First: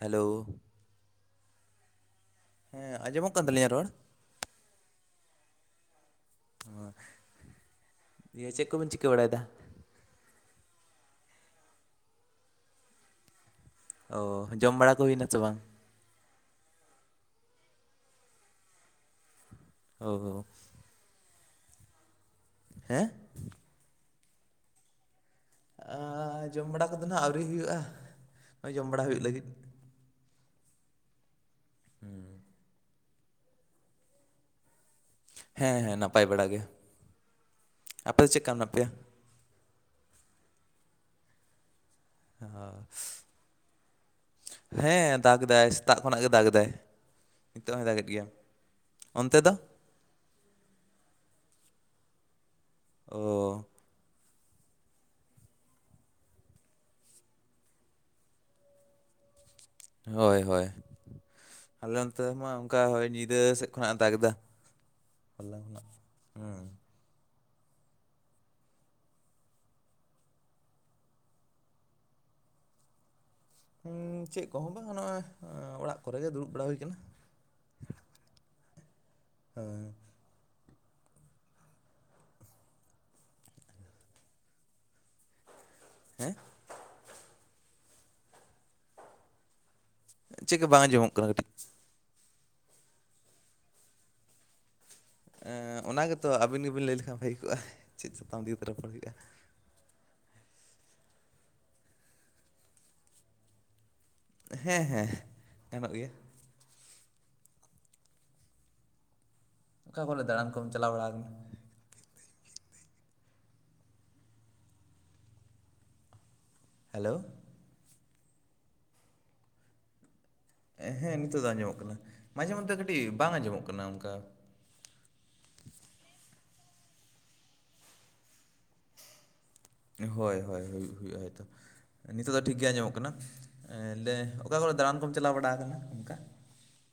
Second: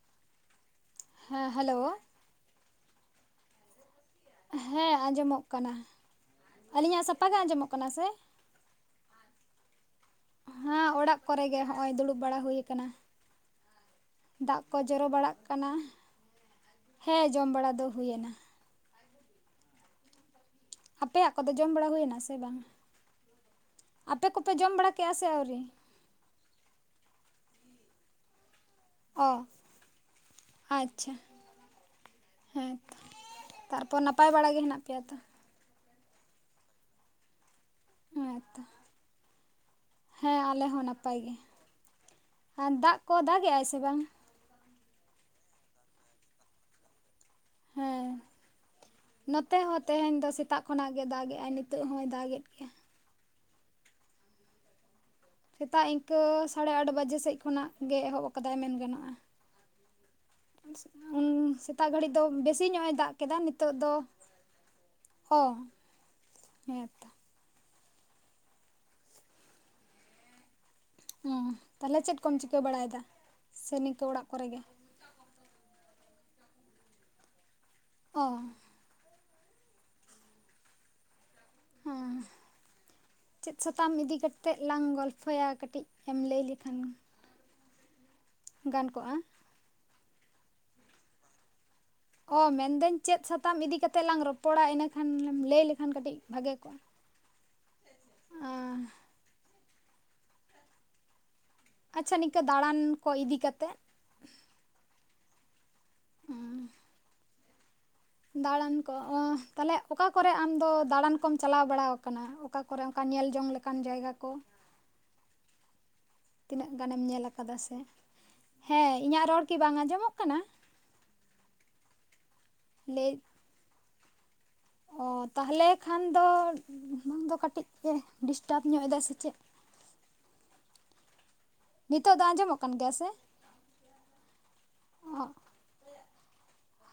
Hello ᱦᱮᱸ hello, ᱦᱮᱸ ᱟᱸᱡᱚᱢᱚᱜ ᱠᱟᱱ ᱛᱟᱹᱞᱤᱧᱟ ᱨᱚᱲ? ᱦᱮᱸ ᱟᱸᱡᱚᱢᱼᱚᱜ ᱠᱟᱱᱟ ᱟᱹᱞᱤᱧ-ᱟᱜ ᱥᱟᱯᱷᱟ ᱜᱮ ᱟᱸᱡᱚᱢ-ᱚᱜ ᱠᱟᱱᱟ ᱥᱮ [inaudible] ᱫᱤᱭᱮ ᱪᱮᱫ ᱠᱚᱵᱤᱱ ᱪᱤᱠᱟᱹ ᱵᱟᱲᱟᱭᱮᱫᱟ ᱦᱮᱸ ᱚᱲᱟᱜ ᱠᱚᱨᱮ ᱜᱮ ᱦᱚᱜᱼᱚᱭ ᱫᱩᱲᱩᱵ ᱵᱟᱲᱟ ᱦᱩᱭ ᱟᱠᱟᱱᱟ ᱚ ᱫᱟᱜ ᱠᱚ ᱡᱚᱢ ᱵᱟᱲᱟ ᱡᱚᱨᱚ ᱦᱩᱭᱱᱟ ᱵᱟᱲᱟᱜ ᱥᱮ ᱵᱟᱝ ᱠᱟᱱᱟ ᱦᱮᱸ ᱡᱚᱢ ᱵᱟᱲᱟ ᱫᱚ ᱦᱩᱭ ᱮᱱᱟ [unintelligible] ᱟᱯᱮᱭ-ᱟᱜ ᱠᱚ ᱫᱚ ᱡᱚᱢ ᱵᱟᱲᱟ ᱦᱩᱭ-ᱱᱟ ᱥᱮ ᱵᱟᱝ ᱦᱮᱸ ᱟᱯᱮ ᱠᱚ ᱯᱮ ᱡᱚᱢ ᱵᱟᱲᱟ ᱠᱮᱜ-ᱟ ᱥᱮ ᱟᱹᱣᱨᱤ ᱡᱚᱢ ᱵᱟᱲᱟ ᱠᱚᱫᱚ ᱱᱟᱜ ᱟᱹᱣᱨᱤ ᱦᱩᱭᱩᱜᱼᱟ ᱱᱚᱜᱚᱭ ᱡᱚᱢ ᱵᱟᱲᱟ ᱦᱩᱭᱩᱜ ᱚ ᱞᱟᱹᱜᱤᱫ ᱟᱪᱪᱷᱟ [inaudible] ᱦᱮᱸ ᱛᱟᱨᱯᱚᱨ ᱱᱟᱯᱟᱭ ᱵᱟᱲᱟ ᱜᱮ ᱦᱮᱱᱟᱜ ᱯᱮᱭᱟ ᱛᱚ ᱦᱮᱸ ᱦᱮᱸ ᱱᱟᱯᱟᱭ ᱵᱟᱲᱟ ᱜᱮ ᱟᱯᱮ ᱫᱚ ᱪᱮᱫᱠᱟ ᱦᱮᱸᱛᱚ ᱢᱮᱱᱟᱜ ᱯᱮᱭᱟ ᱦᱮᱸ ᱟᱞᱮ ᱦᱚᱸ ᱱᱟᱯᱟᱭ ᱜᱮ ᱚ ᱟᱨ ᱫᱟᱜ ᱠᱚ ᱫᱟᱜᱮᱜᱼᱟᱭ ᱥᱮ ᱵᱟᱝ [inaudible] ᱦᱮᱸ ᱫᱟᱜᱽ ᱫᱟᱭ ᱥᱮᱛᱟᱜ ᱠᱷᱚᱱ-ᱟᱜ ᱜᱮ ᱫᱟᱜᱽ ᱫᱟᱭ ᱱᱤᱛᱚᱜ ᱦᱚᱭ ᱫᱟᱜ-ᱮᱫ ᱦᱮᱸ ᱜᱮᱭᱟ ᱚᱱᱛᱮ ᱫᱚ ᱱᱚᱛᱮ ᱦᱚᱸ ᱛᱮᱦᱮᱧ ᱫᱚ ᱥᱮᱛᱟᱜ ᱠᱷᱚᱱᱟᱜ ᱜᱮ ᱫᱟᱜ ᱜᱮᱟᱭ ᱱᱤᱛᱚᱜ ᱦᱚᱸᱭ ᱫᱟᱜ ᱮᱫ ᱜᱮᱭᱟ ᱚ ᱥᱮᱛᱟᱜ ᱤᱱᱠᱟᱹ ᱥᱟᱲᱮ ᱟᱴ ᱵᱟᱡᱮ ᱥᱮᱫ ᱠᱷᱚᱱᱟᱜ ᱜᱮ ᱮᱦᱚᱵ ᱟᱠᱟᱫᱟᱭ ᱢᱮᱱ ᱜᱟᱱᱚᱜᱼᱟ ᱦᱳᱭ ᱦᱳᱭ ᱩᱱ ᱥᱮᱛᱟᱜ ᱟᱞᱮ ᱱᱚ ᱜᱷᱟᱹᱲᱤᱡ ᱫᱚ ᱛᱮ ᱢᱟ ᱵᱮᱥᱤ ᱚᱝᱠᱟ ᱧᱚᱜ ᱮ ᱦᱳᱭ ᱫᱟᱜ ᱠᱮᱫᱟ ᱧᱤᱫᱟᱹ ᱥᱮᱫ ᱱᱤᱛᱚᱜ ᱫᱚ ᱠᱷᱚᱱᱟᱜ ᱮ ᱫᱟᱜᱽ ᱫᱟ [unintelligible] ᱚ ᱦᱮᱸ ᱦᱮᱸᱛᱚ [unintelligible] ᱛᱟᱞᱦᱮ ᱪᱮᱫ ᱠᱚᱢ ᱪᱤᱠᱟᱹ ᱵᱟᱲᱟᱭ-ᱫᱟ ᱪᱮᱫ ᱠᱚ ᱦᱚᱸ ᱵᱟᱝ ᱱᱚᱜᱼᱚᱭ ᱚᱲᱟᱜ ᱠᱚᱨᱮ ᱜᱮ ᱫᱩᱲᱩᱵ ᱵᱟᱲᱟ ᱦᱩᱭ ᱠᱟᱱᱟ ᱚ [unintelligible] [unintelligible] ᱪᱮᱫ ᱥᱟᱛᱟᱢ ᱤᱫᱤ ᱠᱟᱛᱮᱫ ᱞᱟᱝ ᱜᱚᱞᱯᱷᱚᱭᱟ ᱠᱟᱹᱴᱤᱡ ᱮᱢ ᱦᱮᱸ? ᱞᱟᱹᱭ [unintelligible] [unintelligible] ᱜᱟᱱ ᱠᱚᱜᱼᱟ ᱪᱮᱫ ᱜᱮ ᱵᱟᱝ ᱟᱸᱡᱚᱢᱼᱚᱜ ᱠᱟᱱᱟ ᱠᱟᱹᱴᱤᱡ ᱚ ᱢᱮᱱ ᱤᱫᱟᱹᱧ ᱪᱮᱫ ᱥᱟᱛᱟᱢ ᱤᱫᱤ ᱠᱟᱛᱮᱫ ᱞᱟᱝ ᱨᱚᱯᱚᱲᱟ ᱤᱱᱟᱹ ᱚᱱᱟ ᱜᱮᱛᱚ ᱟᱹᱵᱤᱱ ᱜᱮ ᱵᱤᱱ ᱞᱟᱹᱭ ᱞᱮᱠᱷᱟᱱ ᱵᱷᱟᱹᱜ ᱠᱚᱜᱼᱟ ᱪᱮᱫ ᱥᱟᱛᱟᱢ ᱤᱫᱤ ᱠᱟᱛᱮ ᱨᱚᱯᱚᱲ [unintelligible] ᱟᱪᱪᱷᱟ ᱱᱤᱝᱠᱟᱹ ᱫᱟᱲᱟᱱ ᱠᱚ ᱤᱫᱤ ᱠᱟᱛᱮᱫ ᱦᱮᱸ ᱦᱮᱸ ᱜᱟᱱᱚᱜ ᱜᱮᱭᱟ ᱫᱟᱲᱟᱱ ᱠᱚ ᱛᱟᱞᱦᱮ ᱚᱠᱟ ᱠᱚᱨᱮ ᱫᱟᱬᱟᱱ ᱠᱚᱢ ᱟᱢᱫᱚ ᱪᱟᱞᱟᱣ ᱵᱟᱲᱟ ᱫᱟᱲᱟᱱ ᱟᱠᱟᱱᱟ ᱠᱚᱢ ᱪᱟᱞᱟᱣ ᱵᱟᱲᱟᱣ [unintelligible] ᱠᱟᱱᱟ ᱚᱠᱟ ᱠᱚᱨᱮ ᱚᱝᱠᱟᱱ ᱧᱮᱞ ᱡᱚᱝ ᱞᱮᱠᱟᱱ ᱡᱟᱭᱜᱟ ᱠᱚ ᱛᱤᱱᱟᱹᱜ ᱜᱟᱱ ᱮᱢ ᱦᱮᱞᱳ ᱧᱮᱞ ᱟᱠᱟᱫᱟ ᱥᱮ ᱦᱮᱸ ᱤᱧᱟᱹᱜ ᱨᱚᱲ ᱠᱤ ᱵᱟᱝ ᱟᱸᱡᱚᱢᱼᱚᱜ ᱠᱟᱱᱟ ᱦᱮᱸ ᱱᱤᱛᱚᱜ ᱫᱚ ᱟᱸᱡᱚᱢᱼᱚᱜ ᱠᱟᱱᱟ ᱢᱟᱡᱷᱮ ᱢᱚᱫᱫᱷᱮ ᱠᱟᱹᱴᱤᱡ ᱞᱟᱹᱭ ᱵᱟᱝ ᱟᱸᱡᱚᱢ-ᱚᱜ ᱠᱟᱱᱟ ᱚᱱᱠᱟ ᱚ ᱛᱟᱦᱚᱞᱮ ᱠᱷᱟᱱ ᱫᱚ ᱵᱟᱝ ᱫᱚ ᱠᱟᱹᱴᱤᱡ ᱮ ᱰᱤᱥᱴᱟᱵ ᱧᱚᱜ ᱮᱫᱟ ᱥᱮ ᱪᱮᱫ ᱦᱳᱭ ᱦᱳᱭ ᱦᱩᱭᱩᱜᱼᱟ ᱦᱳᱭ ᱛᱳ ᱱᱤᱛᱚᱜ ᱫᱚ ᱴᱷᱤᱠ ᱟᱸᱡᱚᱢᱚᱜ ᱜᱮ ᱠᱟᱱ ᱜᱮᱭᱟ ᱟᱸᱡᱚᱢᱼᱚᱜ ᱥᱮ ᱠᱟᱱᱟ ᱦᱮᱸ ᱞᱟᱹᱭ ᱫᱟᱹᱧ ᱚᱠᱟ ᱠᱚᱨᱮ ᱫᱟᱲᱟᱱ ᱠᱚᱢ ᱚ ᱪᱟᱞᱟᱣ ᱵᱟᱲᱟ ᱠᱟᱱᱟ ᱚᱝᱠᱟ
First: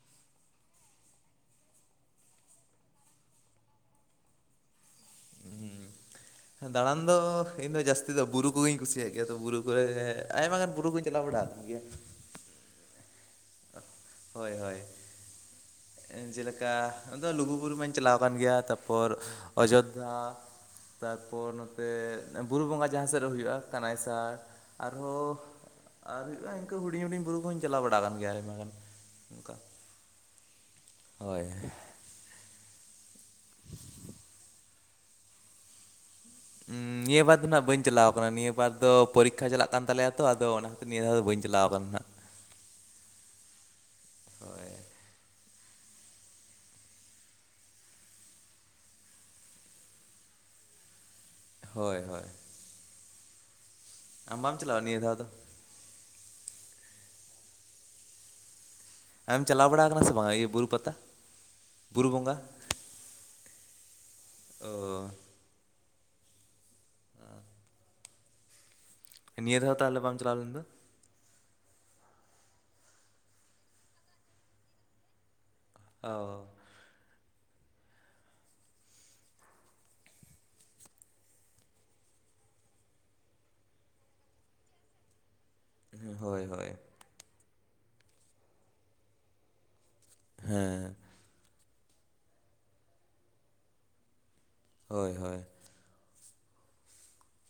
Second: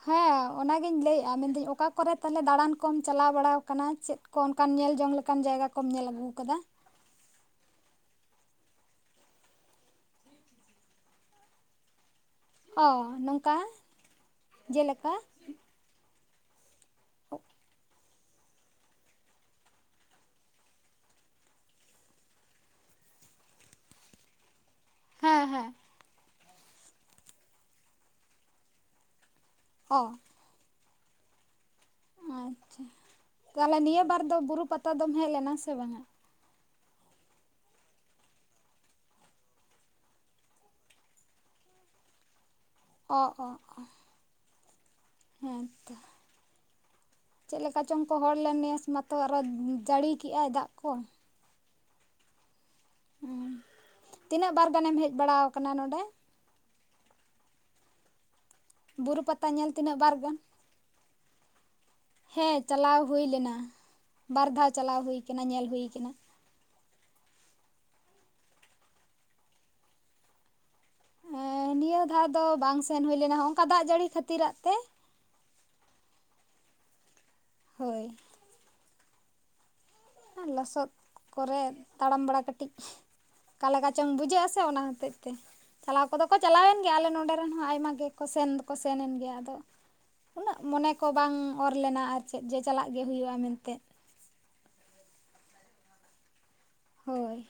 ᱦᱮᱸ ᱚᱱᱟ ᱜᱤᱧ ᱞᱟᱹᱭ ᱮᱜᱼᱟ ᱢᱮᱱ ᱫᱤᱧ ᱚᱠᱟ ᱠᱚ ᱨᱮ ᱛᱟᱦᱚᱞᱮ ᱫᱟᱲᱟᱱ ᱠᱚᱢ ᱪᱟᱞᱟᱣ ᱵᱟᱲᱟ ᱟᱠᱟᱱᱟ [unintelligible] ᱠᱚᱱᱠᱟᱱ ᱧᱮᱞ ᱡᱚᱝ ᱞᱮᱠᱟᱱ ᱡᱟᱭᱜᱟ ᱠᱚᱢ ᱧᱮᱞ ᱟᱹᱜᱩ ᱟᱠᱟᱫᱟ ᱾ ᱫᱟᱲᱟᱱ ᱫᱚ ᱤᱧ ᱫᱚ ᱡᱟᱹᱥᱛᱤ ᱫᱚ ᱵᱩᱨᱩ ᱠᱚ ᱜᱮᱧ ᱠᱩᱥᱤᱭ-ᱟᱜ ᱜᱮᱭᱟ ᱛᱚ ᱵᱩᱨᱩ ᱠᱚᱨᱮ ᱟᱭᱢᱟ ᱜᱟᱱ ᱵᱩᱨᱩ ᱠᱚᱧ ᱪᱟᱞᱟᱣ ᱵᱟᱲᱟᱣ ᱟᱠᱟᱱᱟ ᱜᱮᱭᱟ ᱚ ᱱᱚᱝᱠᱟ ᱦᱳᱭ ᱦᱳᱭ ᱡᱮᱞᱮᱠᱟ ᱡᱮ ᱞᱮᱠᱟ ᱟᱫᱚ ᱞᱩᱜᱩᱼᱵᱩᱨᱩ ᱢᱟᱹᱧ ᱪᱟᱞᱟᱣ ᱟᱠᱟᱱ ᱜᱮᱭᱟ ᱛᱟᱯᱚᱨ ᱚᱡᱳᱫᱫᱷᱟ ᱛᱟᱨᱯᱚᱨ ᱱᱚᱛᱮ ᱵᱩᱨᱩ ᱵᱚᱸᱜᱟ ᱡᱟᱦᱟᱸ ᱥᱮᱫ ᱨᱮ ᱦᱩᱭᱩᱜᱼᱟ ᱠᱟᱱᱟᱹᱭ ᱥᱟᱨ ᱟᱨ ᱦᱮᱸ ᱦᱮᱸ ᱟᱨ ᱦᱩᱭᱩᱜᱼᱟ ᱤᱱᱠᱟᱹ ᱦᱩᱰᱤᱧ ᱦᱩᱰᱤᱧ ᱵᱩᱨᱩ ᱠᱚ ᱦᱚᱸᱧ ᱪᱟᱞᱟᱣ ᱵᱟᱲᱟ ᱟᱠᱟᱱ ᱜᱮᱭᱟ ᱟᱭᱢᱟ ᱜᱟᱱ [unintelligible] ᱚ ᱦᱳᱭ ᱟᱪᱪᱷᱟ ᱛᱟᱦᱚᱞᱮ ᱱᱤᱭᱟᱹ ᱵᱟᱨ ᱫᱚ ᱵᱩᱨᱩ ᱯᱟᱛᱟ ᱫᱚᱢ ᱦᱮᱡ ᱞᱮᱱᱟ ᱥᱮ ᱵᱟᱝ-ᱟ? ᱱᱤᱭᱟᱹ ᱵᱟᱨ ᱫᱚ ᱱᱟᱦᱟᱜ ᱵᱟᱹᱧ ᱪᱟᱞᱟᱣ ᱟᱠᱟᱱᱟ ᱱᱤᱭᱟᱹ ᱵᱟᱨ ᱫᱚ ᱯᱚᱨᱤᱠᱷᱟ ᱪᱟᱞᱟᱜ ᱠᱟᱱ ᱛᱟᱞᱮᱭᱟ ᱛᱚ ᱟᱫᱚ ᱚᱱᱟ ᱱᱤᱭᱟᱹ ᱫᱷᱟᱹᱣ ᱫᱚ ᱵᱟᱹᱧ ᱪᱟᱞᱟᱣ ᱟᱠᱟᱱᱟ ᱱᱟᱦᱟᱜ‌ ᱾ ᱚ ᱚ ᱚ ᱼᱼ [inaudible] ᱦᱮᱸᱛᱚ ᱼᱼ ᱪᱮᱫ ᱞᱮᱠᱟ ᱪᱚᱝᱠᱚ ᱦᱚᱲ ᱞᱮᱱ ᱱᱮᱥ ᱢᱟᱛᱚ ᱟᱨᱼᱦᱚᱸ ᱡᱟᱹᱲᱤ ᱠᱮᱜ-ᱟᱭ ᱫᱟᱜ ᱠᱚ ᱾ ᱦᱳᱭ ᱦᱳᱭ ᱼᱼ ᱛᱤᱱᱟᱹᱜ ᱵᱟᱢ ᱵᱟᱨ ᱪᱟᱞᱟᱣᱟ ᱜᱟᱱᱮᱢ ᱱᱤᱭᱟᱹ ᱦᱮᱡ ᱫᱷᱟᱣ ᱫᱚ ᱵᱟᱲᱟᱣ ᱟᱠᱟᱱᱟ ᱱᱚᱸᱰᱮ? ᱵᱩᱨᱩ ᱟᱢ ᱯᱟᱛᱟ ᱪᱟᱞᱟᱣ ᱧᱮᱞ ᱵᱟᱲᱟ ᱛᱤᱱᱟᱹᱜ ᱠᱟᱱᱟ ᱥᱮ ᱵᱟᱨ ᱵᱟᱝᱟ ᱜᱟᱱ? ᱤᱭᱟᱹ ᱵᱩᱨᱩ ᱯᱟᱛᱟ? ᱵᱩᱨᱩ ᱵᱚᱸᱜᱟ ᱦᱮᱸ ᱪᱟᱞᱟᱣ ᱦᱩᱭ ᱞᱮᱱᱟ ᱵᱟᱨ ᱫᱷᱟᱣ ᱪᱟᱞᱟᱣ ᱚ ᱦᱩᱭ ᱠᱟᱱᱟ ᱧᱮᱞ ᱦᱩᱭ ᱟᱠᱟᱱᱟ ᱾ [inaudible] ᱱᱤᱭᱟᱹ ᱫᱷᱟᱹᱣ ᱛᱟᱦᱞᱮ ᱵᱟᱢ ᱪᱟᱞᱟᱣ ᱞᱮᱱ ᱫᱚ? ᱮᱸ ᱱᱤᱭᱟᱹ ᱫᱷᱟᱣ ᱫᱚ ᱵᱟᱝ ᱥᱮᱱ ᱦᱩᱭ ᱞᱮᱱᱟ ᱦᱚᱝᱠᱟ ᱫᱟᱜ ᱡᱟᱹᱲᱤ ᱠᱷᱟᱹᱛᱤᱨᱟᱜ ᱛᱮ ᱾ ᱚ ᱦᱳᱭ ᱟᱨ ᱞᱚᱥᱚᱫ ᱠᱚᱨᱮ ᱛᱟᱲᱟᱢ ᱵᱟᱲᱟ ᱠᱟᱹᱴᱤᱡ ᱟᱠᱟ ᱞᱮᱠᱟ ᱪᱚᱝ ᱵᱩᱡᱷᱟᱹᱜᱼᱟ ᱥᱮ ᱚᱱᱟ ᱦᱚᱛᱮᱡ ᱛᱮ ᱾ ᱪᱟᱞᱟᱣ ᱠᱚᱫᱚ ᱠᱚ ᱦᱳᱭ ᱪᱟᱞᱟᱣ ᱦᱳᱭ ᱮᱱ ᱜᱮᱭᱟ ᱟᱞᱮ ᱱᱚᱰᱮ ᱨᱮᱱ ᱦᱚᱸ ᱟᱭᱢᱟ ᱜᱮᱠᱚ ᱥᱮᱱ ᱫᱚᱠᱚ ᱥᱮᱱ ᱮᱱ ᱜᱮᱭᱟ ᱟᱫᱚ ᱩᱱᱟᱹᱜ ᱢᱚᱱᱮ ᱦᱮᱸ ᱠᱚ ᱵᱟᱝ ᱚᱨ ᱞᱮᱱᱟ ᱟᱨ ᱪᱮᱫ ᱡᱮ ᱪᱟᱞᱟᱜ ᱜᱮ ᱦᱩᱭᱩᱜᱼᱟ ᱢᱮᱱᱛᱮ᱾ ᱦᱚᱭ ᱦᱚᱭ ᱾ ᱦᱳᱭ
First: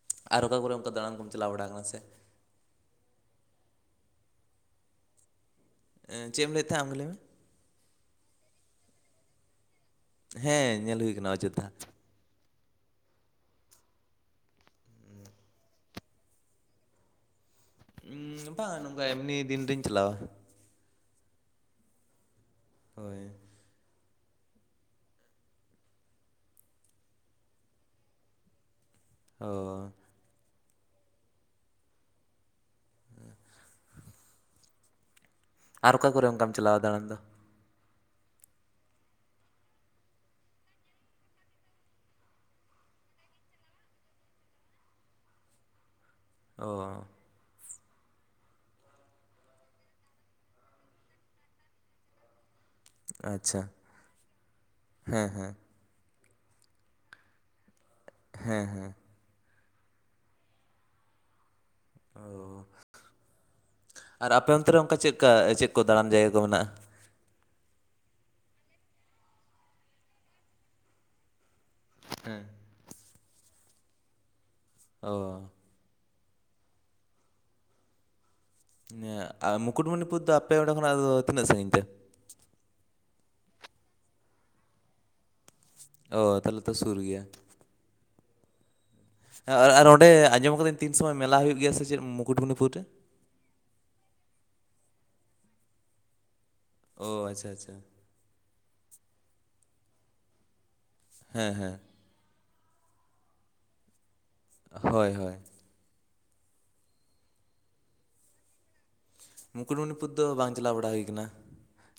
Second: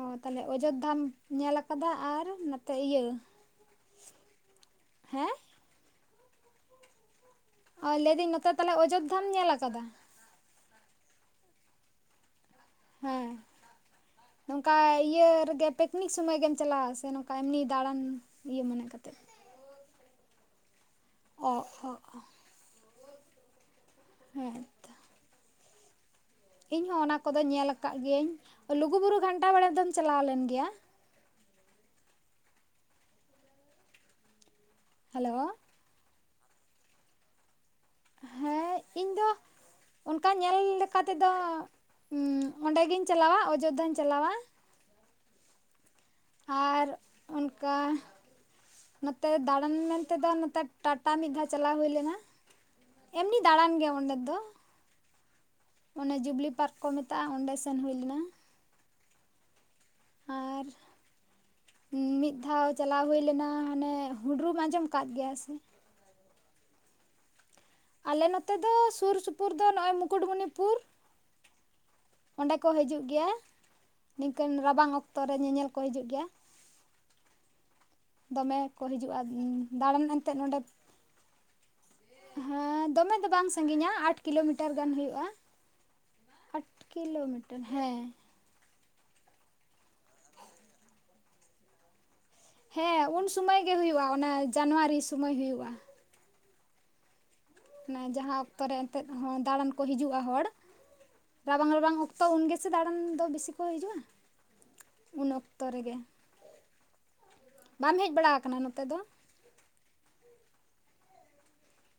ᱚ ᱛᱟᱦᱞᱮ ᱟᱨ ᱚᱠᱟ ᱠᱚᱨᱮ ᱚᱱᱠᱟ ᱚᱡᱳᱫᱽᱫᱷᱟᱢ ᱫᱟᱬᱟᱱ ᱠᱚᱢ ᱧᱮᱞ ᱵᱟᱲᱟ ᱟᱠᱟᱱᱟ ᱟᱠᱟᱫᱟ ᱥᱮ ᱟᱨ ᱛᱮ ᱤᱭᱟᱹ ᱦᱮᱸ ᱮᱸ ᱪᱮᱜ ᱮᱢ ᱞᱟᱹᱭᱮᱫ ᱛᱟᱦᱮᱱ ᱟᱢᱜᱮ ᱞᱟᱹᱭ ᱢᱮ? ᱚ ᱞᱟᱹᱭᱫᱟᱹᱧ ᱱᱚᱛᱮ ᱛᱟᱞᱦᱮ ᱚᱡᱳᱫᱽᱫᱷᱟᱢ ᱧᱮᱞ ᱠᱟᱫᱟ? ᱦᱮᱸ ᱧᱮᱞ ᱦᱳᱭ ᱠᱟᱱᱟ ᱚᱡᱳᱫᱽᱫᱷᱟ ᱾ ᱦᱮᱸ ᱱᱚᱝᱠᱟ ᱤᱭᱟᱹ ᱨᱮᱜᱮ ᱯᱤᱠᱱᱤᱠ ᱥᱚᱢᱚᱭ ᱜᱮᱢ ᱪᱟᱞᱟᱣᱟ ᱥᱮ? ᱮᱢᱱᱤ ᱫᱟᱬᱟᱱ ᱤᱭᱟᱹ ᱢᱚᱱᱮ ᱵᱟᱝ ᱠᱟᱛᱮᱫ ᱮᱢᱱᱤ ᱫᱤᱱ ᱨᱤᱧ ᱪᱟᱞᱟᱣᱟ᱾ ᱚ ᱚ ᱚ ᱦᱳᱭ ᱼᱼ ᱦᱮᱸ᱾ ᱛᱚ ᱤᱧ ᱦᱚᱸ ᱚᱱᱟ ᱠᱚᱫᱚᱧ ᱧᱮᱞ ᱟᱠᱟᱜ ᱜᱤᱭᱟᱹᱧ᱾ ᱞᱩᱜᱩ ᱵᱩᱨᱩ ᱚ ᱜᱷᱟᱱᱴᱟ ᱵᱟᱲᱮ ᱫᱚᱢ ᱪᱟᱞᱟᱣ ᱞᱮᱱ ᱜᱮᱭᱟ? ᱦᱮᱞᱳ ᱟᱨ ᱚᱠᱟ ᱠᱚᱨᱮᱢ ᱚᱝᱠᱟᱢ ᱪᱟᱞᱟᱣᱟ ᱫᱟᱬᱟᱱ ᱫᱚ? ᱦᱮᱸ ᱤᱧ ᱫᱚ ᱚᱱᱠᱟ ᱧᱮᱞ ᱞᱮᱠᱟ ᱛᱮᱫᱚ ᱦᱩᱸ ᱚᱸᱰᱮᱜᱤᱧ ᱪᱟᱞᱟᱣᱟ ᱚᱡᱳᱫᱽᱫᱷᱟᱧ ᱪᱟᱞᱟᱣᱟ᱾ ᱟᱨ ᱚᱻ ᱚᱱᱠᱟ ᱱᱚᱛᱮ ᱫᱟᱬᱟᱱ ᱢᱮᱱᱛᱮ ᱫᱚ ᱱᱚᱛᱮ ᱴᱟᱴᱟ ᱢᱤᱫ ᱫᱷᱟᱣ ᱪᱟᱞᱟᱣ ᱦᱩᱭ ᱞᱮᱱᱟ᱾ ᱮᱢᱱᱤ ᱟᱪᱪᱷᱟ ᱫᱟᱬᱟᱱ ᱜᱮ ᱚᱸᱰᱮ ᱫᱚ᱾ ᱦᱮᱸ ᱦᱮᱸ ᱚᱱᱮ ᱡᱩᱵᱽᱞᱤ ᱯᱟᱨᱠ ᱠᱚ ᱢᱮᱛᱟᱜᱼᱟ ᱚᱸᱰᱮ ᱥᱮᱱ ᱦᱩᱭ ᱞᱮᱱᱟ᱾ ᱦᱮᱸ ᱦᱮᱸ ᱟᱨ ᱢᱤᱫ ᱚ ᱫᱷᱟᱣ ᱪᱟᱞᱟᱣ ᱦᱩᱭ ᱞᱮᱱᱟ ᱦᱟᱱᱮ ᱟᱨ ᱟᱯᱮ ᱦᱩᱰᱨᱩᱢ ᱚᱱᱛᱮ ᱨᱮ ᱟᱸᱡᱚᱢ ᱚᱱᱠᱟ ᱠᱟᱜ ᱪᱮᱫᱠᱟ ᱜᱮᱭᱟ ᱥᱮ ᱪᱮᱫ ᱠᱚ ᱫᱟᱬᱟᱱ ᱡᱟᱭᱜᱟ ᱠᱚ ᱢᱮᱱᱟᱜᱼᱟ? ᱟᱞᱮ ᱱᱚᱛᱮ ᱫᱚ ᱥᱩᱨ ᱥᱩᱯᱩᱨ ᱫᱚ ᱱᱚᱜᱼᱚᱭ ᱢᱩᱠᱩᱴᱢᱩᱱᱤᱯᱩᱨ ᱦᱮᱸ ᱚᱸᱰᱮ ᱠᱚ ᱦᱤᱡᱩᱜ ᱜᱮᱭᱟ ᱱᱤᱝᱠᱟᱹᱱ ᱨᱟᱵᱟᱝ ᱚ ᱚᱠᱛᱚ ᱨᱮ ᱧᱮᱧᱮᱞ᱾ ᱠᱚ ᱦᱤᱡᱩᱜ ᱜᱮᱭᱟ ᱫᱚᱢᱮ ᱠᱚ ᱦᱤᱡᱩᱜᱼᱟ ᱟᱨ ᱫᱟᱬᱟᱱ ᱢᱩᱠᱩᱴᱢᱩᱱᱤᱯᱩᱨ ᱫᱚ ᱮᱱᱛᱮᱫ ᱟᱯᱮ ᱱᱚᱰᱮ ᱚᱸᱰᱮ ᱠᱷᱚᱱᱟᱜ ᱫᱚ ᱛᱤᱱᱟᱹᱜ ᱥᱟᱺᱜᱤᱧ ᱛᱮ ᱦᱮᱸ ᱫᱚᱢᱮ ᱫᱚ ᱵᱟᱝ ᱥᱟᱺᱜᱤᱧᱟ ᱟᱴ ᱠᱤᱞᱚᱢᱤᱴᱟᱨ ᱜᱟᱱ ᱦᱩᱭᱩᱜᱼᱟ ᱚ ᱛᱟᱦᱚᱞᱮ ᱟᱴ ᱛᱚ ᱥᱩᱨ ᱜᱮᱭᱟ ᱠᱤᱞᱚᱢᱤᱴᱟᱨ ᱦᱮᱸ ᱟᱨ ᱟᱨ ᱚᱸᱰᱮ ᱟᱸᱡᱚᱢ ᱠᱟᱹᱫᱟᱹᱧ ᱛᱤᱱ ᱥᱚᱢᱚᱭ ᱢᱮᱞᱟ ᱦᱩᱭᱩᱜ ᱜᱮᱭᱟ ᱥᱮ ᱪᱮᱫ ᱢᱩᱠᱩᱴᱢᱩᱱᱤᱯᱩᱨ ᱨᱮ? ᱦᱮᱸ ᱩᱱ ᱥᱩᱢᱟᱹᱭ ᱜᱮ ᱦᱩᱭᱩᱜᱼᱟ ᱚᱱᱟ ᱡᱟᱱᱣᱟᱨᱤ ᱥᱩᱢᱟᱹᱭ ᱦᱩᱭᱩᱜᱼᱟ᱾ ᱚ ᱟᱪᱪᱷᱟ ᱟᱪᱷᱟ ᱦᱮᱸ ᱡᱟᱦᱟᱸ ᱚᱠᱛᱚ ᱨᱮ ᱮᱱᱛᱮᱫ ᱦᱮᱸ ᱫᱟᱬᱟᱱ ᱠᱚ ᱦᱤᱡᱩᱜᱼᱟ ᱦᱚᱲ ᱦᱮᱸ ᱨᱟᱵᱟᱝ ᱦᱮᱸ ᱨᱟᱵᱟᱝ ᱚᱠᱛᱚ ᱛᱚ ᱩᱱ ᱜᱮ ᱥᱮ ᱫᱟᱬᱟᱱ ᱫᱚ ᱵᱤᱥᱤ ᱠᱚ ᱦᱤᱡᱩᱜᱼᱟ ᱦᱳᱭ ᱩᱱ ᱦᱳᱭ ᱚᱠᱛᱮ ᱚᱠᱛᱚ ᱨᱮᱜᱮ ᱵᱟᱢ ᱦᱮᱡ ᱵᱟᱲᱟ ᱟᱠᱟᱱᱟ ᱱᱚᱛᱮ ᱫᱚ ᱢᱩᱠᱩᱴᱢᱩᱱᱤᱯᱩᱨ ᱫᱚ ᱵᱟᱝ ᱪᱟᱞᱟᱣ ᱵᱟᱲᱟ ᱦᱩᱭ ᱠᱟᱱᱟ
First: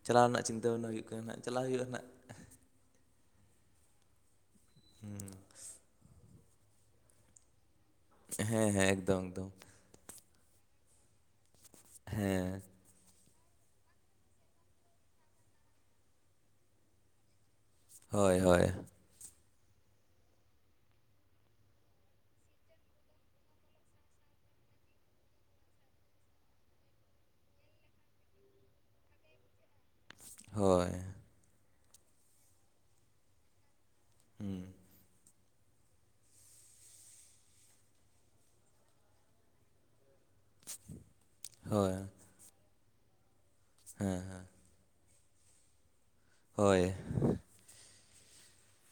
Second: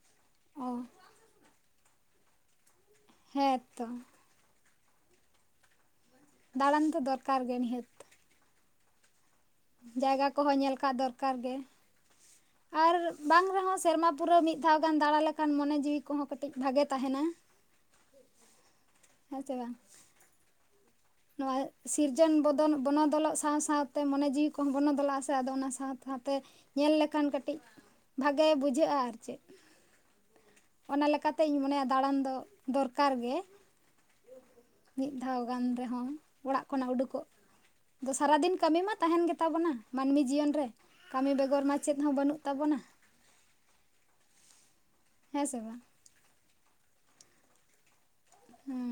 ᱪᱟᱞᱟᱣ ᱨᱮᱱᱟᱜ ᱪᱤᱱᱛᱟᱹ ᱚ ᱵᱦᱟᱵᱽᱱᱟ ᱦᱩᱭᱩᱜ ᱠᱟᱱᱟ ᱪᱟᱞᱟᱣ ᱦᱩᱭᱩᱜᱼᱟ ᱦᱟᱸᱜ ᱦᱮᱸᱛᱚ [inaudible] ᱫᱟᱬᱟᱱ ᱛᱚ ᱫᱚᱨᱠᱟᱨ ᱜᱮ ᱱᱤᱦᱟᱹᱛᱤ ᱦᱮᱸ ᱦᱮᱸ ᱮᱠᱫᱚᱢ ᱫᱚᱢ ᱡᱟᱭᱜᱟ ᱠᱚᱦᱚᱸ ᱧᱮᱞ ᱠᱟᱜ ᱫᱚᱨᱠᱟᱨ ᱜᱮ ᱦᱮᱸ ᱟᱨ ᱵᱟᱝ ᱨᱮᱦᱚᱸ ᱥᱮᱨᱢᱟ ᱯᱩᱨᱟᱹᱣ ᱢᱤᱫ ᱫᱷᱟᱣ ᱜᱟᱱ ᱫᱟᱬᱟ ᱞᱮᱠᱷᱟᱱ ᱢᱚᱱᱮ ᱡᱤᱣᱤ ᱠᱚᱦᱚᱸ ᱠᱟᱹᱴᱤᱡ ᱵᱷᱟᱜᱮ ᱛᱟᱦᱮᱱᱟ ᱦᱳᱭ ᱦᱳᱭ ᱦᱮᱸ ᱥᱮ ᱵᱟᱝ ᱱᱚᱣᱟ ᱥᱤᱨᱡᱚᱱ ᱵᱚᱫᱚᱞ ᱵᱚᱱᱚᱫᱚᱞᱚᱜ ᱥᱟᱶ ᱥᱟᱶᱛᱮ ᱢᱚᱱᱮ ᱡᱤᱣᱤ ᱠᱚᱦᱚᱸ ᱵᱚᱱᱚᱫᱚᱞᱚᱜ ᱟᱥᱮ ᱟᱫᱚ ᱚᱱᱟ ᱥᱟᱶ ᱥᱟᱶᱛᱮ ᱧᱮᱞ ᱞᱮᱠᱷᱟᱱ ᱠᱟᱹᱴᱤᱡ ᱵᱷᱟᱜᱮ ᱵᱩᱡᱷᱟᱹᱜᱼᱟ ᱟᱨ ᱪᱮᱫ ᱦᱳᱭ ᱚᱱᱟ ᱞᱮᱠᱟ ᱛᱤᱧ ᱢᱚᱱᱮᱭᱟ ᱫᱟᱬᱟᱱ ᱫᱚ ᱫᱚᱨᱠᱟᱨ ᱜᱮ ᱦᱩᱸ [unintelligible] ᱢᱤᱫ ᱫᱷᱟᱣ ᱜᱟᱱ ᱨᱮᱦᱚᱸ ᱚᱲᱟᱜ ᱠᱷᱚᱱᱟᱜ ᱩᱰᱩᱠᱚᱜ ᱥᱟᱨᱟᱫᱤᱱ ᱠᱟᱹᱢᱤ ᱢᱟ ᱛᱟᱦᱮᱱ ᱜᱮ ᱛᱟᱵᱚᱱᱟ ᱢᱟᱹᱱᱢᱤ ᱡᱤᱭᱚᱱ ᱨᱮ ᱠᱟᱹᱢᱤ ᱵᱮᱜᱚᱨ ᱢᱟ ᱦᱳᱭ ᱪᱮᱫ ᱦᱚᱸ ᱵᱟᱹᱱᱩᱜ ᱛᱟᱵᱚᱱᱟ ᱦᱮᱸ ᱦᱮᱸ ᱦᱮᱸ ᱥᱮ ᱵᱟᱝ ᱦᱚᱭ ᱦᱩᱸ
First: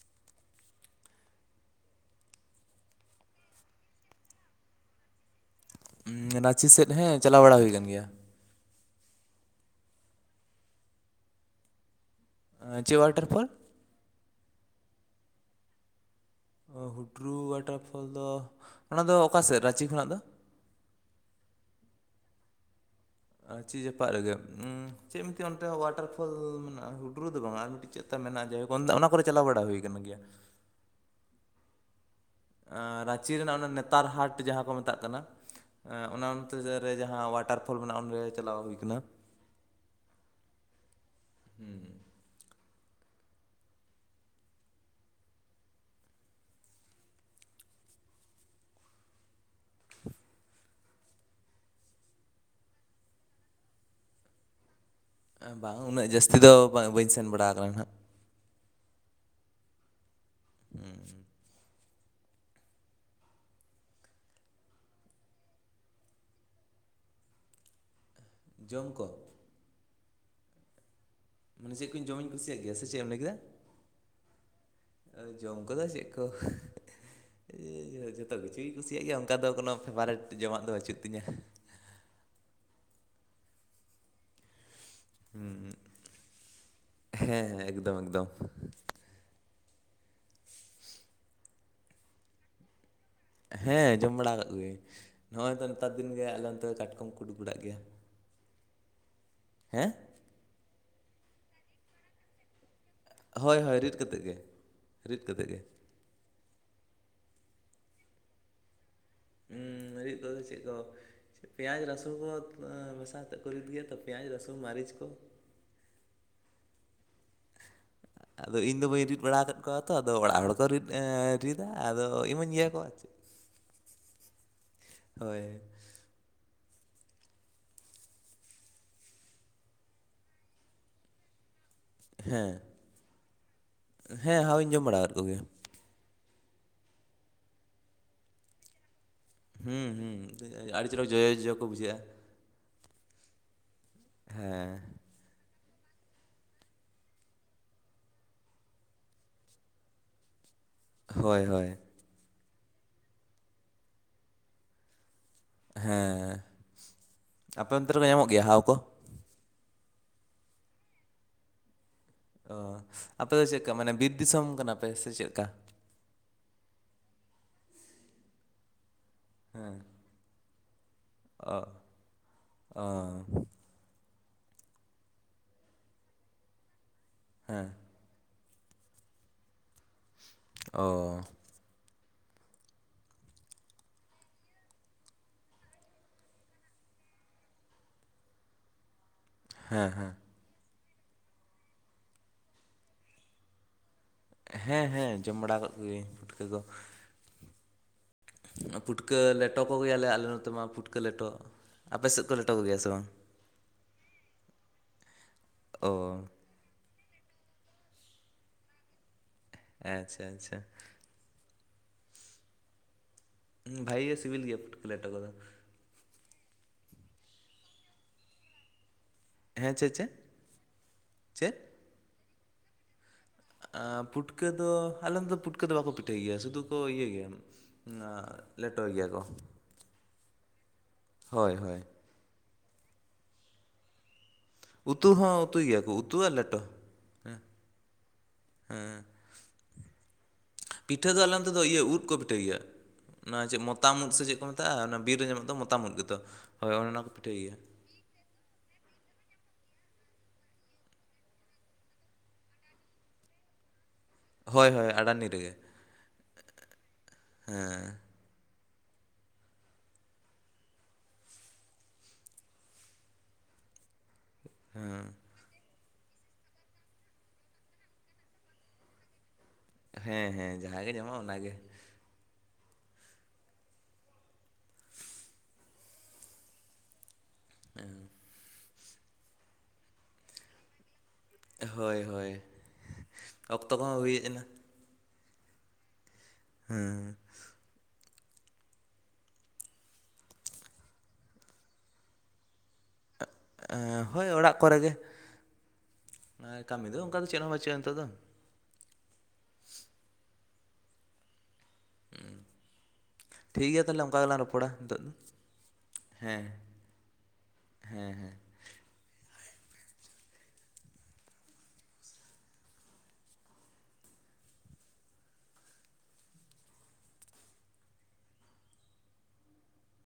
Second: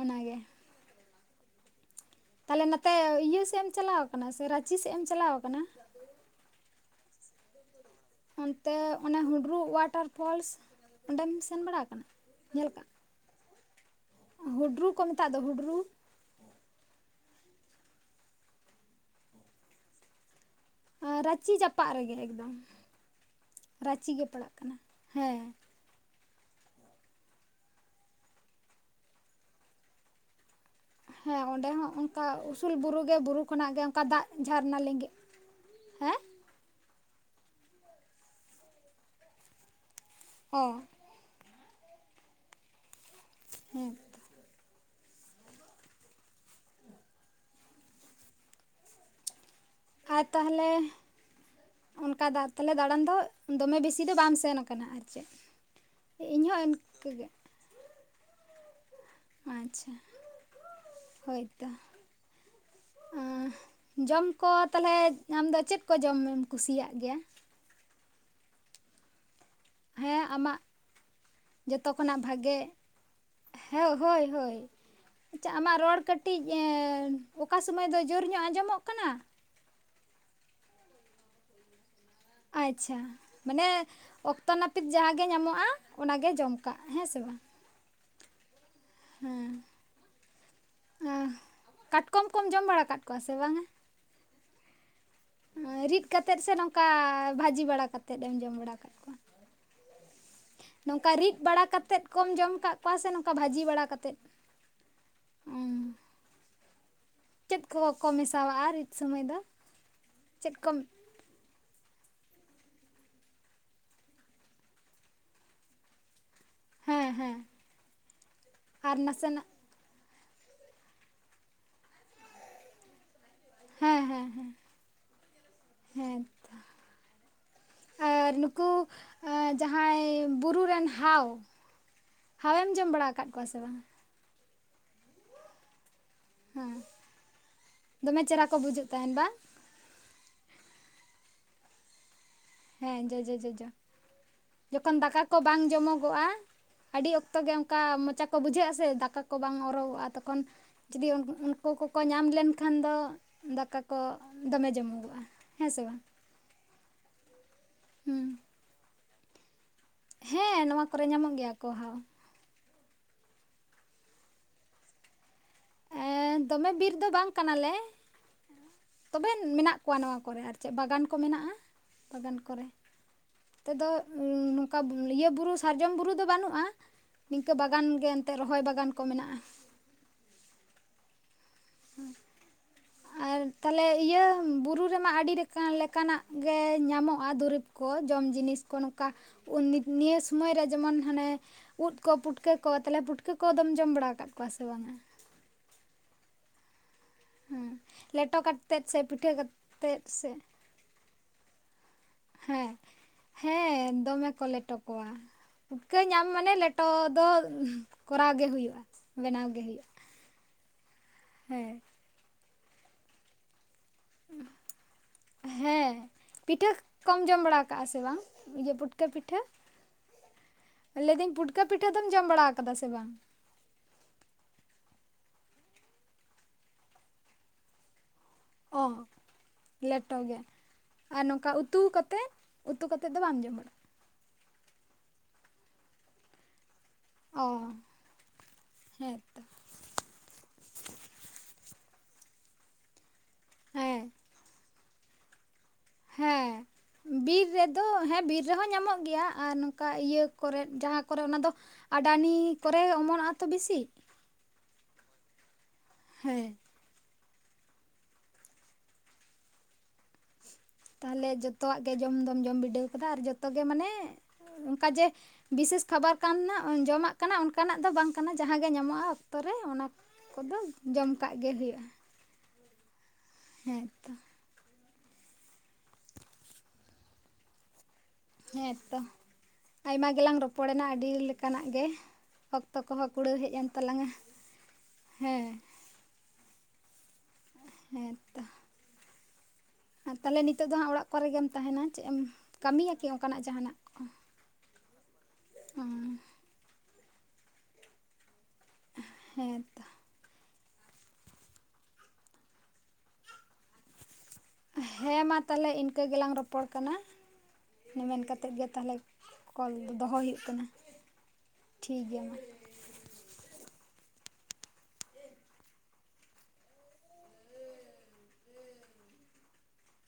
ᱚᱱᱟᱜᱮ ᱛᱟᱦᱚᱞᱮ ᱱᱚᱛᱮ ᱤᱭᱟᱹ ᱥᱮᱫ ᱮᱢ ᱪᱟᱞᱟᱣ ᱟᱠᱟᱱᱟ ᱥᱮ ᱨᱟᱸᱪᱤ ᱥᱮᱫ ᱮᱢ ᱪᱟᱞᱟᱣ ᱟᱠᱟᱱᱟ ᱮᱸ ᱨᱟᱸᱪᱤ ᱥᱮᱫ ᱦᱮᱸ ᱪᱟᱞᱟᱣ ᱵᱟᱲᱟ ᱦᱩᱭ ᱠᱟᱱ ᱜᱮᱭᱟ ᱚᱱᱛᱮ ᱚᱱᱮ ᱦᱩᱰᱨᱩᱜ ᱚᱣᱟᱴᱟᱨ ᱯᱷᱚᱞᱥ ᱚᱸᱰᱮᱢ ᱥᱮᱱ ᱵᱟᱲᱟ ᱟᱠᱟᱱᱟ ᱧᱮᱞ ᱠᱟᱜᱼᱟ ᱪᱮᱫ ᱚᱣᱟᱴᱟᱨ ᱯᱷᱚᱞ ᱦᱩᱰᱨᱩ ᱠᱚ ᱢᱮᱛᱟᱜ ᱫᱚ ᱦᱩᱰᱨᱩ ᱚ ᱦᱩᱰᱨᱩ ᱚᱣᱟᱴᱟᱨᱯᱷᱚᱞ ᱫᱚ ᱚᱱᱟ ᱫᱚ ᱚᱠᱟ ᱥᱮᱫ ᱨᱟᱸᱪᱤ ᱠᱷᱚᱱᱟᱜ ᱫᱚ ᱨᱟᱸᱪᱤ ᱡᱟᱯᱟᱜ ᱨᱮᱜᱮ ᱮᱠᱫᱚᱢ ᱨᱟᱸᱪᱤ ᱡᱟᱯᱟᱜ ᱜᱮ ᱨᱮᱜᱮ ᱯᱟᱲᱟᱜ ᱩᱸ ᱠᱟᱱᱟ ᱪᱮᱫ ᱢᱤᱫᱴᱮᱡ ᱦᱮᱸ ᱚᱱᱛᱮ ᱚᱣᱟᱴᱟᱨ [unintelligible] ᱦᱩᱰᱨᱩ ᱫᱚ ᱵᱟᱝ ᱟᱨ ᱢᱤᱫᱴᱤᱡ ᱪᱮᱫ ᱛᱟᱱ ᱢᱮᱱᱟᱜᱼᱟ ᱡᱟᱭᱦᱚᱠ ᱚᱱᱟ ᱠᱚᱨᱮ ᱪᱟᱞᱟᱣ ᱵᱟᱲᱟ ᱦᱩᱭ ᱠᱟᱱ ᱜᱮᱭᱟ ᱦᱮᱸ ᱚᱸᱰᱮ ᱦᱚᱸ ᱚᱱᱠᱟ ᱩᱥᱩᱞ ᱵᱩᱨᱩ ᱟᱨ ᱜᱮ ᱨᱟᱸᱪᱤ ᱵᱩᱨᱩ ᱨᱮᱱᱟᱜ ᱚᱱᱟ ᱠᱷᱚᱱᱟᱜ ᱜᱮ ᱚᱱᱠᱟ ᱱᱮᱛᱟᱨ ᱫᱟᱜ ᱦᱟᱴ ᱡᱟᱦᱟᱸ ᱠᱚ ᱡᱷᱟᱨᱱᱟ ᱢᱮᱛᱟᱜ ᱞᱤᱸᱜᱤᱜ ᱠᱟᱱᱟ ᱮᱸ ᱚᱱᱟ ᱚᱱᱛᱮ ᱨᱮ ᱡᱟᱦᱟᱸ ᱚᱣᱟᱴᱟᱨ ᱯᱷᱚᱞ ᱢᱮᱱᱟᱜᱼᱟ ᱚᱸᱰᱮ ᱪᱟᱞᱟᱣ ᱦᱩᱭ ᱠᱟᱱᱟ ᱚ ᱦᱩᱸ ᱦᱩᱸ ᱦᱮᱸ ᱟᱨ ᱛᱟᱦᱮᱞᱮ ᱚᱱᱠᱟ ᱫᱟ ᱛᱟᱦᱚᱞᱮ ᱫᱟᱬᱟᱱ ᱫᱚ ᱫᱚᱢᱮ ᱵᱤᱥᱤ ᱫᱚ ᱵᱟᱢ ᱥᱮᱱ ᱟᱠᱟᱱᱟ ᱟᱨᱠᱤ ᱵᱟᱝ ᱩᱱᱟᱹᱜ ᱡᱟᱹᱥᱛᱤ ᱫᱚ ᱵᱟᱹᱧ ᱥᱮᱱ ᱵᱟᱲᱟ ᱟᱠᱟᱱᱟ ᱱᱟᱸᱜ ᱟᱪᱷᱟ ᱦᱩᱸ, ᱦᱳᱭ ᱛᱚ ᱟᱜ ᱮᱸᱦ ᱡᱚᱢ ᱠᱚ ᱛᱟᱦᱚᱞᱮ ᱟᱢ ᱫᱚ ᱪᱮᱫ ᱠᱚ ᱡᱚᱢ ᱮᱢ ᱠᱩᱥᱤᱭᱟᱜ ᱜᱮᱭᱟ? ᱡᱚᱢ ᱠᱚᱢ ᱦᱮᱸ ᱟᱢᱟᱜ ᱢᱟᱱᱮ ᱪᱮᱫ ᱡᱚᱛᱚ ᱠᱚᱧ ᱠᱷᱚᱱᱟᱜ ᱡᱚᱢᱤᱧ ᱵᱷᱟᱜᱮ ᱠᱩᱥᱤᱭᱟᱜ ᱜᱮᱭᱟ ᱥᱮ ᱪᱮᱫ ᱮᱢ ᱞᱟᱹᱭ ᱠᱮᱫᱟ ᱦᱮ ᱦᱚᱭ ᱦᱚᱭ ᱮ, ᱟᱪᱪᱷᱟ ᱡᱚᱢ ᱟᱢᱟᱜ ᱠᱚᱫᱚ ᱨᱚᱲ ᱪᱮᱫ ᱠᱚ ᱠᱟᱹᱴᱤᱡ ᱮᱸ ᱚᱠᱟ ᱥᱚᱢᱚᱭ ᱫᱚ ᱡᱳᱨ ᱡᱚᱛᱚ ᱧᱚᱜ ᱠᱤᱪᱷᱩᱧ ᱟᱸᱡᱚᱢᱚᱜ ᱠᱩᱥᱤᱭᱟᱜ ᱠᱟᱱᱟ, ᱜᱮᱭᱟ ᱚᱱᱠᱟ ᱫᱚ ᱠᱳᱱᱳ ᱯᱷᱮᱵᱟᱨᱮᱴ ᱡᱚᱢᱟᱜ ᱫᱚ ᱵᱟᱹᱪᱩᱜ ᱛᱤᱧᱟᱹ᱾ ᱟᱪᱪᱷᱟ ᱢᱟᱱᱮ ᱚᱠᱛᱚ ᱱᱟᱹᱯᱤᱛ ᱡᱟᱦᱟᱸ ᱜᱮ ᱦᱩᱸ, ᱧᱟᱢᱚᱜᱼᱟ ᱚᱱᱟ ᱜᱮ ᱡᱚᱢ ᱠᱟᱜ ᱢᱮ ᱦᱮᱸ ᱥᱮ ᱵᱟᱝ ᱦᱮᱸ ᱮᱠᱫᱚᱢ ᱮᱠᱫᱚᱢ᱾ ᱦᱮᱸ ᱠᱟᱴᱠᱚᱢ ᱠᱚᱢ ᱡᱚᱢ ᱵᱟᱲᱟ ᱠᱟᱜ ᱠᱚᱣᱟ ᱥᱮ ᱵᱟᱝᱟ ᱦᱮᱸ ᱡᱚᱢ ᱵᱟᱲᱟ ᱠᱟᱫ ᱠᱚᱜᱮᱭᱤᱧ᱾ ᱨᱤᱫ ᱠᱟᱛᱮᱫ ᱥᱮ ᱱᱚᱝᱠᱟ ᱠᱚ ᱩᱰᱩᱠ ᱵᱟᱲᱟᱜ ᱵᱷᱟᱹᱡᱤ ᱜᱮᱭᱟ ᱵᱟᱲᱟ ᱠᱟᱛᱮᱫ ᱮᱢ ᱡᱚᱢ ᱵᱟᱲᱟ ᱟᱠᱟᱫ ᱠᱚᱣᱟ᱾ ᱦᱮᱸ ᱱᱚᱝᱠᱟ ᱨᱤᱫ ᱵᱟᱲᱟ ᱠᱟᱛᱮᱜ ᱠᱚᱢ ᱡᱚᱢ ᱠᱟᱜ ᱚᱠᱟ ᱥᱮ ᱱᱚᱝᱠᱟ ᱦᱳᱭ ᱵᱷᱟᱹᱡᱤ ᱦᱳᱭ ᱵᱟᱲᱟ ᱨᱤᱫ ᱠᱟᱛᱮᱜ ᱠᱟᱛᱮᱫ ᱜᱮ ᱨᱤᱫ ᱠᱟᱛᱮᱫ ᱜᱮ ᱪᱮᱫ ᱠᱚᱠᱚ ᱢᱮᱥᱟᱣᱟᱜᱼᱟ? ᱨᱤᱫ ᱥᱚᱢᱚᱭ ᱫᱚ ᱩᱸ ᱨᱤᱫ ᱠᱚᱫᱚ ᱪᱮᱫ ᱠᱚ ᱯᱮᱸᱭᱟᱡᱽ ᱨᱟᱥᱩᱱ ᱠᱚ ᱢᱮᱥᱟ ᱠᱟᱛᱮᱫ ᱠᱚ ᱨᱤᱫ ᱜᱮᱭᱟ ᱛᱚ ᱯᱮᱸᱭᱟᱡᱽ ᱨᱟᱥᱩᱱ ᱢᱟᱨᱤᱪ ᱠᱚ ᱦᱮᱸ ᱦᱮᱸ ᱟᱫᱚ ᱤᱧ ᱫᱚ ᱟᱨ ᱵᱟᱹᱧ ᱨᱤᱫ ᱵᱟᱲᱟ ᱱᱟᱥᱮᱱᱟᱜ ᱟᱠᱟᱫ ᱠᱚᱣᱟ ᱛᱚ ᱟᱫᱚ ᱚᱲᱟᱜ ᱦᱚᱲ ᱠᱚ ᱨᱤᱫ ᱨᱤᱫᱟ ᱟᱫᱚ ᱤᱢᱟᱹᱧ ᱜᱮᱭᱟ ᱠᱚ ᱟᱨ ᱪᱮᱫ ᱦᱮᱸ ᱦᱮᱸ ᱦᱮᱸ ᱦᱳᱭ᱾ ᱦᱮᱸ ᱛᱚ᱾ ᱟᱨ ᱱᱩᱠᱩ ᱟᱹ ᱡᱟᱦᱟᱭ ᱵᱩᱨᱩ ᱨᱮᱱ ᱦᱟᱣ, ᱦᱮᱸ ᱦᱟᱣ ᱮᱢ ᱡᱚᱢ ᱵᱟᱲᱟ ᱟᱠᱟᱫ ᱠᱚᱣᱟ ᱥᱮ ᱵᱟᱝ ᱦᱮᱸ ᱦᱟᱣ ᱤᱧ ᱡᱚᱢ ᱵᱟᱲᱟ ᱟᱠᱟᱫ ᱠᱚᱜᱮᱭᱟ᱾ ᱦᱮᱸ ᱫᱚᱢᱮ ᱪᱮᱦᱨᱟ ᱠᱚ ᱵᱩᱡᱩᱜ ᱛᱟᱦᱮᱱ ᱵᱟᱝ ᱦᱩᱸ ᱦᱩᱸ ᱟᱰᱤ ᱪᱮᱨᱦᱟ ᱡᱚᱡᱚ ᱡᱚᱡᱚ ᱠᱚ ᱵᱩᱡᱷᱟᱹᱜ-ᱟ ᱦᱮᱸ ᱡᱚᱡᱚ ᱡᱚᱡᱚ, ᱦᱮᱸ ᱡᱚᱠᱷᱚᱱ ᱫᱟᱠᱟ ᱠᱚ ᱵᱟᱝ ᱡᱚᱢᱚᱜᱚᱜ-ᱟ, ᱟᱹᱰᱤ ᱚᱠᱛᱚ ᱜᱮ ᱚᱱᱠᱟ ᱢᱚᱪᱟ ᱠᱚ ᱵᱩᱡᱷᱟᱹᱜ-ᱟ ᱥᱮ ᱫᱟᱠᱟ ᱠᱚ ᱵᱟᱝ ᱚᱨᱚᱜᱚᱜ-ᱟ ᱛᱚᱠᱷᱚᱱ ᱡᱩᱫᱤ ᱦᱳᱭ ᱦᱳᱭ ᱩᱱᱠᱩ ᱠᱚᱠᱚ ᱧᱟᱢ ᱞᱮᱱᱠᱷᱟᱱ ᱫᱚ ᱫᱟᱠᱟ ᱠᱚ ᱫᱚ ᱢᱮ ᱡᱚᱢᱚᱜᱚᱜ-ᱟ᱾ ᱦᱮᱸ ᱥᱮ ᱵᱟᱝ? ᱟᱯᱮ ᱚᱱᱛᱮ ᱨᱮᱠᱚ ᱦᱩᱸ ᱧᱟᱢᱚᱜ ᱜᱮᱭᱟ ᱦᱟᱣ ᱠᱚ? ᱦᱮᱸ ᱱᱚᱣᱟ ᱠᱚᱨᱮ ᱧᱟᱢᱚᱜ ᱜᱮᱭᱟ ᱠᱚ ᱦᱟᱣ᱾ ᱚ ᱟᱯᱮ ᱫᱚ ᱪᱮᱫ ᱠᱟ ᱢᱟᱱᱮ ᱵᱤᱨ ᱫᱤᱥᱚᱢ ᱠᱟᱱᱟ ᱯᱮ ᱥᱮ ᱪᱮᱫ ᱠᱟ? ᱦᱮᱸ ᱫᱚᱢᱮ ᱵᱤᱨ ᱫᱚ ᱵᱟᱝ ᱠᱟᱱᱟ ᱞᱮ ᱛᱚᱵᱮ ᱢᱮᱱᱟᱜ ᱦᱮᱸ ᱠᱚᱣᱟ ᱱᱚᱣᱟ ᱠᱚᱨᱮ ᱟᱨ ᱪᱮᱫ ᱵᱟᱜᱟᱹᱱ ᱠᱚ ᱢᱮᱱᱟᱜ-ᱟ ᱚ ᱵᱟᱜᱟᱹᱱ ᱠᱚᱨᱮ ᱚ ᱱᱚᱛᱮ ᱫᱚ ᱱᱚᱝᱠᱟ ᱤᱭᱟᱹ ᱵᱩᱨᱩ ᱥᱟᱨᱡᱚᱢ ᱵᱩᱨᱩ ᱫᱚ ᱵᱟᱹᱱᱩᱜ-ᱟ ᱱᱤᱝᱠᱟ ᱦᱮᱸ ᱵᱟᱜᱟᱱ ᱜᱮ ᱚᱛᱮ ᱨᱚᱦᱚᱭ ᱵᱟᱜᱟᱹᱱ ᱠᱚ ᱢᱮᱱᱟᱜ-ᱟ ᱚ ᱟᱨ ᱛᱟᱦᱚᱞᱮ ᱤᱭᱟᱹ ᱵᱩᱨᱩ ᱨᱮᱢᱟ ᱟᱹᱰᱤ ᱞᱮᱠᱟᱱᱟᱜ ᱜᱮ ᱧᱟᱢᱚᱜ-ᱟ, ᱫᱩᱨᱤᱵᱽ ᱠᱚ ᱡᱚᱢ ᱡᱤᱱᱤᱥ ᱠᱚ ᱱᱚᱠᱟ ᱱᱤᱭᱟᱹ ᱥᱳᱢᱚᱭ ᱨᱮ ᱡᱮᱢᱚᱱ ᱦᱟᱱᱮ ᱩᱫ ᱠᱚ, ᱯᱩᱴᱠᱟᱹ ᱠᱚ, ᱛᱟᱦᱚᱞᱮ ᱯᱩᱴᱠᱟᱹ ᱠᱚᱫᱚᱢ ᱡᱚᱢ ᱵᱟᱲᱟ ᱟᱠᱟᱫ ᱠᱚᱣᱟ? ᱥᱮ ᱦᱮᱸ ᱵᱟᱝᱟ ᱦᱮᱸ ᱡᱚᱢ ᱵᱟᱲᱟ ᱟᱠᱟᱹᱜ ᱠᱩᱜᱤᱭᱤᱧ ᱯᱩᱴᱠᱟᱹ ᱠᱚ᱾ ᱦᱩᱸ ᱞᱮᱴᱚ ᱠᱟᱛᱮᱜ ᱥᱮ, ᱯᱩᱴᱠᱟᱹ ᱯᱤᱴᱷᱟᱹ ᱞᱮᱴᱚ ᱠᱟᱛᱮᱫ ᱠᱚᱜᱮᱭᱟᱞᱮ ᱟᱞᱮ ᱥᱮ ᱱᱚᱛᱮ ᱢᱟ ᱯᱩᱴᱠᱟᱹ ᱞᱮᱴᱚ ᱟᱯᱮ ᱥᱮᱫ ᱠᱚ ᱞᱮᱴᱚ ᱦᱮᱸ ᱠᱚᱜᱮᱭᱟ ᱥᱮ ᱵᱟᱝ? ᱦᱮᱸ ᱫᱚᱢᱮ ᱠᱚ ᱞᱮᱴᱚ ᱠᱚᱣᱟ ᱚ ᱯᱩᱴᱠᱟᱹ ᱧᱟᱢ ᱢᱟᱱᱮ ᱞᱮᱴᱚ ᱫᱚ ᱠᱚᱨᱟᱣ ᱜᱮ ᱦᱩᱭᱩᱜ-ᱟ ᱵᱮᱱᱟᱣ ᱜᱮ ᱦᱩᱭᱩᱜ-ᱟ᱾ ᱟᱪᱪᱷᱟ ᱪᱷᱟ᱾ ᱦᱮᱸ ᱵᱷᱟᱭᱮ ᱥᱤᱵᱤᱞ ᱜᱮᱭᱟ ᱯᱩᱴᱠᱟᱹ ᱞᱮᱴᱚ ᱠᱚᱫᱚ ᱦᱮᱸ ᱯᱤᱴᱷᱟᱹ ᱠᱚᱢ ᱡᱚᱢ ᱵᱟᱲᱟ ᱟᱠᱟᱜ-ᱟ ᱥᱮ ᱵᱟᱝ ᱤᱭᱟᱹ ᱯᱩᱴᱠᱟᱹ ᱯᱤᱴᱷᱟᱹ? ᱦᱮᱸ ᱪᱮᱫ ᱪᱮᱫ? ᱯᱤᱴᱷᱟ, ᱞᱟᱹᱭᱫᱟᱹᱧ ᱪᱮᱫ ᱯᱩᱴᱠᱟᱹ ᱯᱤᱴᱷᱟᱹ ᱫᱚᱢ ᱡᱚᱢ ᱵᱟᱲᱟ ᱟᱠᱟᱫᱟ ᱥᱮ ᱵᱟᱝ? ᱯᱩᱴᱠᱟᱹ ᱫᱚ, ᱟᱞᱮ ᱯᱩᱴᱠᱟᱹ ᱫᱚ ᱵᱟᱠᱚ ᱯᱤᱴᱷᱟᱹᱭ ᱜᱮᱭᱟ᱾ ᱥᱩᱫᱷᱩ ᱠᱚ ᱤᱭᱟᱹ ᱜᱮᱭᱟ ᱞᱮᱴᱚ ᱚ ᱜᱮᱭᱟ ᱠᱚ᱾ ᱞᱮᱴᱚ ᱜᱮ, ᱟᱨ ᱱᱚᱝᱠᱟ ᱦᱳᱭ ᱩᱛᱩ ᱦᱳᱭ ᱠᱟᱛᱮᱫ, ᱩᱛᱩ ᱠᱟᱛᱮᱫ ᱫᱚ ᱵᱟᱢ ᱡᱚᱢ ᱵᱟᱲᱟᱜᱼᱟ᱾ ᱩᱛᱩ ᱦᱚᱸ ᱩᱛᱩᱭ ᱜᱮᱭᱟ ᱠᱚ, ᱩᱛᱩᱼᱟ ᱞᱮᱴᱚ ᱦᱮᱸ ᱚ ᱦᱮᱸ᱾ ᱦᱮᱸᱛᱚ ᱯᱤᱴᱷᱟᱹ ᱫᱚ ᱟᱞᱮ ᱛᱮᱫᱚ ᱤᱭᱟᱹ, ᱩᱫᱽ ᱠᱚ ᱯᱤᱴᱷᱟᱹ ᱜᱮᱭᱟ᱾ ᱚᱱᱟ ᱪᱮᱫ ᱢᱚᱛᱟᱢ ᱦᱮᱸ ᱩᱫᱽ ᱥᱮ ᱪᱮᱫ ᱠᱚ ᱢᱮᱛᱟᱜᱼᱟ, ᱚᱱᱟ ᱵᱤᱨ ᱨᱮ ᱧᱟᱢᱚᱜ ᱫᱚ ᱢᱚᱛᱟᱢ ᱩᱫᱽ ᱜᱮᱛᱚ, ᱦᱳᱭ ᱚᱱᱮ ᱚᱱᱟ ᱠᱚ ᱯᱤᱴᱷᱟᱹᱭ ᱜᱮᱭᱟ᱾ ᱫᱚ ᱦᱮᱸ ᱵᱤᱨ ᱨᱮᱦᱚᱸ ᱧᱟᱢᱚᱜ ᱜᱮᱭᱟ, ᱟᱨ ᱱᱚᱝᱠᱟ ᱤᱭᱟᱹ ᱠᱚᱨᱮᱫ ᱡᱟᱦᱟᱸ ᱠᱚᱨᱮ ᱚᱱᱟ ᱫᱚ ᱟᱰᱟᱱᱤ ᱠᱚᱨᱮ ᱚᱢᱚᱱᱚᱜᱼᱟ ᱛᱚ ᱵᱤᱥᱤ᱾ ᱦᱳᱭ ᱦᱳᱭ ᱟᱰᱟᱱᱤ ᱨᱮᱜᱮ᱾ ᱦᱮᱸ ᱦᱮᱸ ᱛᱟᱦᱚᱞᱮ ᱡᱚᱛᱚᱣᱟᱜ ᱜᱮ ᱡᱚᱢ ᱫᱚᱢ ᱡᱚᱢ ᱵᱤᱰᱟᱹᱣ ᱠᱟᱫᱟ᱾ ᱟᱨ ᱡᱚᱛᱚᱜᱮ ᱢᱟᱱᱮ ᱚᱱᱠᱟ ᱡᱮ ᱵᱤᱥᱮᱥ ᱠᱷᱟᱵᱟᱨ ᱠᱟᱱ ᱡᱚᱢᱟᱜ ᱠᱟᱱᱟ᱾ ᱚᱱᱠᱟᱱᱟᱜ ᱫᱚ ᱵᱟᱝ ᱠᱟᱱᱟ, ᱡᱟᱦᱟᱸᱜ ᱜᱮ ᱧᱟᱢᱚᱜᱼᱟ ᱚᱛᱚ ᱨᱮ ᱚᱱᱟ ᱦᱮᱸ ᱦᱮᱸ ᱠᱚᱫᱚ ᱡᱟᱦᱟᱸ ᱜᱮ ᱡᱚᱢ ᱧᱟᱢᱚᱜᱼᱟ ᱠᱟᱜ ᱜᱮ ᱚᱱᱟᱜᱮ ᱦᱩᱭᱩᱜᱼᱟ᱾ ᱦᱮᱸ ᱛᱚ᱾ [unintelligible] ᱦᱮᱸ ᱛᱚ, ᱟᱭᱢᱟ ᱜᱮᱞᱟᱝ ᱨᱚᱯᱚᱲ ᱮᱱᱟ ᱟᱹᱰᱤ ᱞᱮᱠᱟ᱾ ᱠᱟᱱᱟᱜ ᱜᱮ᱾ ᱦᱳᱭ ᱦᱳᱭ ᱚᱠᱛᱚ ᱠᱚᱦᱚᱸ ᱠᱩᱲᱟᱹᱣ ᱦᱮᱡ ᱮᱱ ᱚᱠᱛᱚ ᱠᱚᱦᱚᱸ ᱛᱟᱞᱟᱝ-ᱟ᱾ ᱦᱩᱭ ᱦᱮᱡ ᱮᱱᱟ ᱦᱮᱸ ᱦᱮᱸ ᱦᱮᱸ ᱦᱮᱸ ᱛᱚ ᱟᱨ ᱛᱟᱦᱚᱞᱮ ᱱᱤᱛᱚᱜ ᱫᱚ ᱦᱟᱸᱜ ᱚᱲᱟᱜ ᱠᱚᱨᱮᱜ ᱜᱮᱢ ᱛᱟᱦᱮᱱᱟ᱾ ᱪᱮᱫ ᱮᱢ ᱠᱟᱹᱢᱤᱭᱟ ᱠᱤ ᱚᱱᱠᱟᱱᱟᱜ ᱡᱟᱦᱟᱸ ᱦᱳᱭ ᱚᱲᱟᱜ ᱠᱚᱨᱮ ᱜᱮ᱾ ᱠᱟᱹᱢᱤ ᱫᱚ ᱚᱱᱠᱟ ᱫᱚ ᱪᱮᱫ ᱦᱚᱸ ᱵᱟᱹᱪᱩᱜᱼᱟ ᱱᱤᱛᱚᱜ ᱫᱚ᱾ ᱦᱮᱸ ᱛᱚ ᱴᱷᱤᱠ ᱜᱮᱭᱟ ᱛᱟᱦᱚᱞᱮ᱾ ᱚᱱᱠᱟ ᱜᱮᱞᱟᱝ ᱨᱚᱯ ᱦᱮᱸ ᱢᱟ ᱛᱟᱦᱚᱞᱮ ᱤᱱᱠᱟᱹ ᱜᱮᱞᱟᱝ ᱨᱚᱯᱚᱲ ᱠᱟᱱᱟ᱾ ᱦᱮᱸ ᱢᱮᱱ ᱦᱮᱸ ᱠᱟᱛᱮᱫ ᱜᱮ ᱛᱟᱦᱚᱞᱮ ᱠᱚᱞ ᱫᱚ ᱫᱚᱦᱚᱭ ᱦᱩᱭᱩᱜ ᱠᱟᱱᱟ᱾ ᱴᱷᱤᱠ ᱜᱮᱭᱟ ᱢᱟ᱾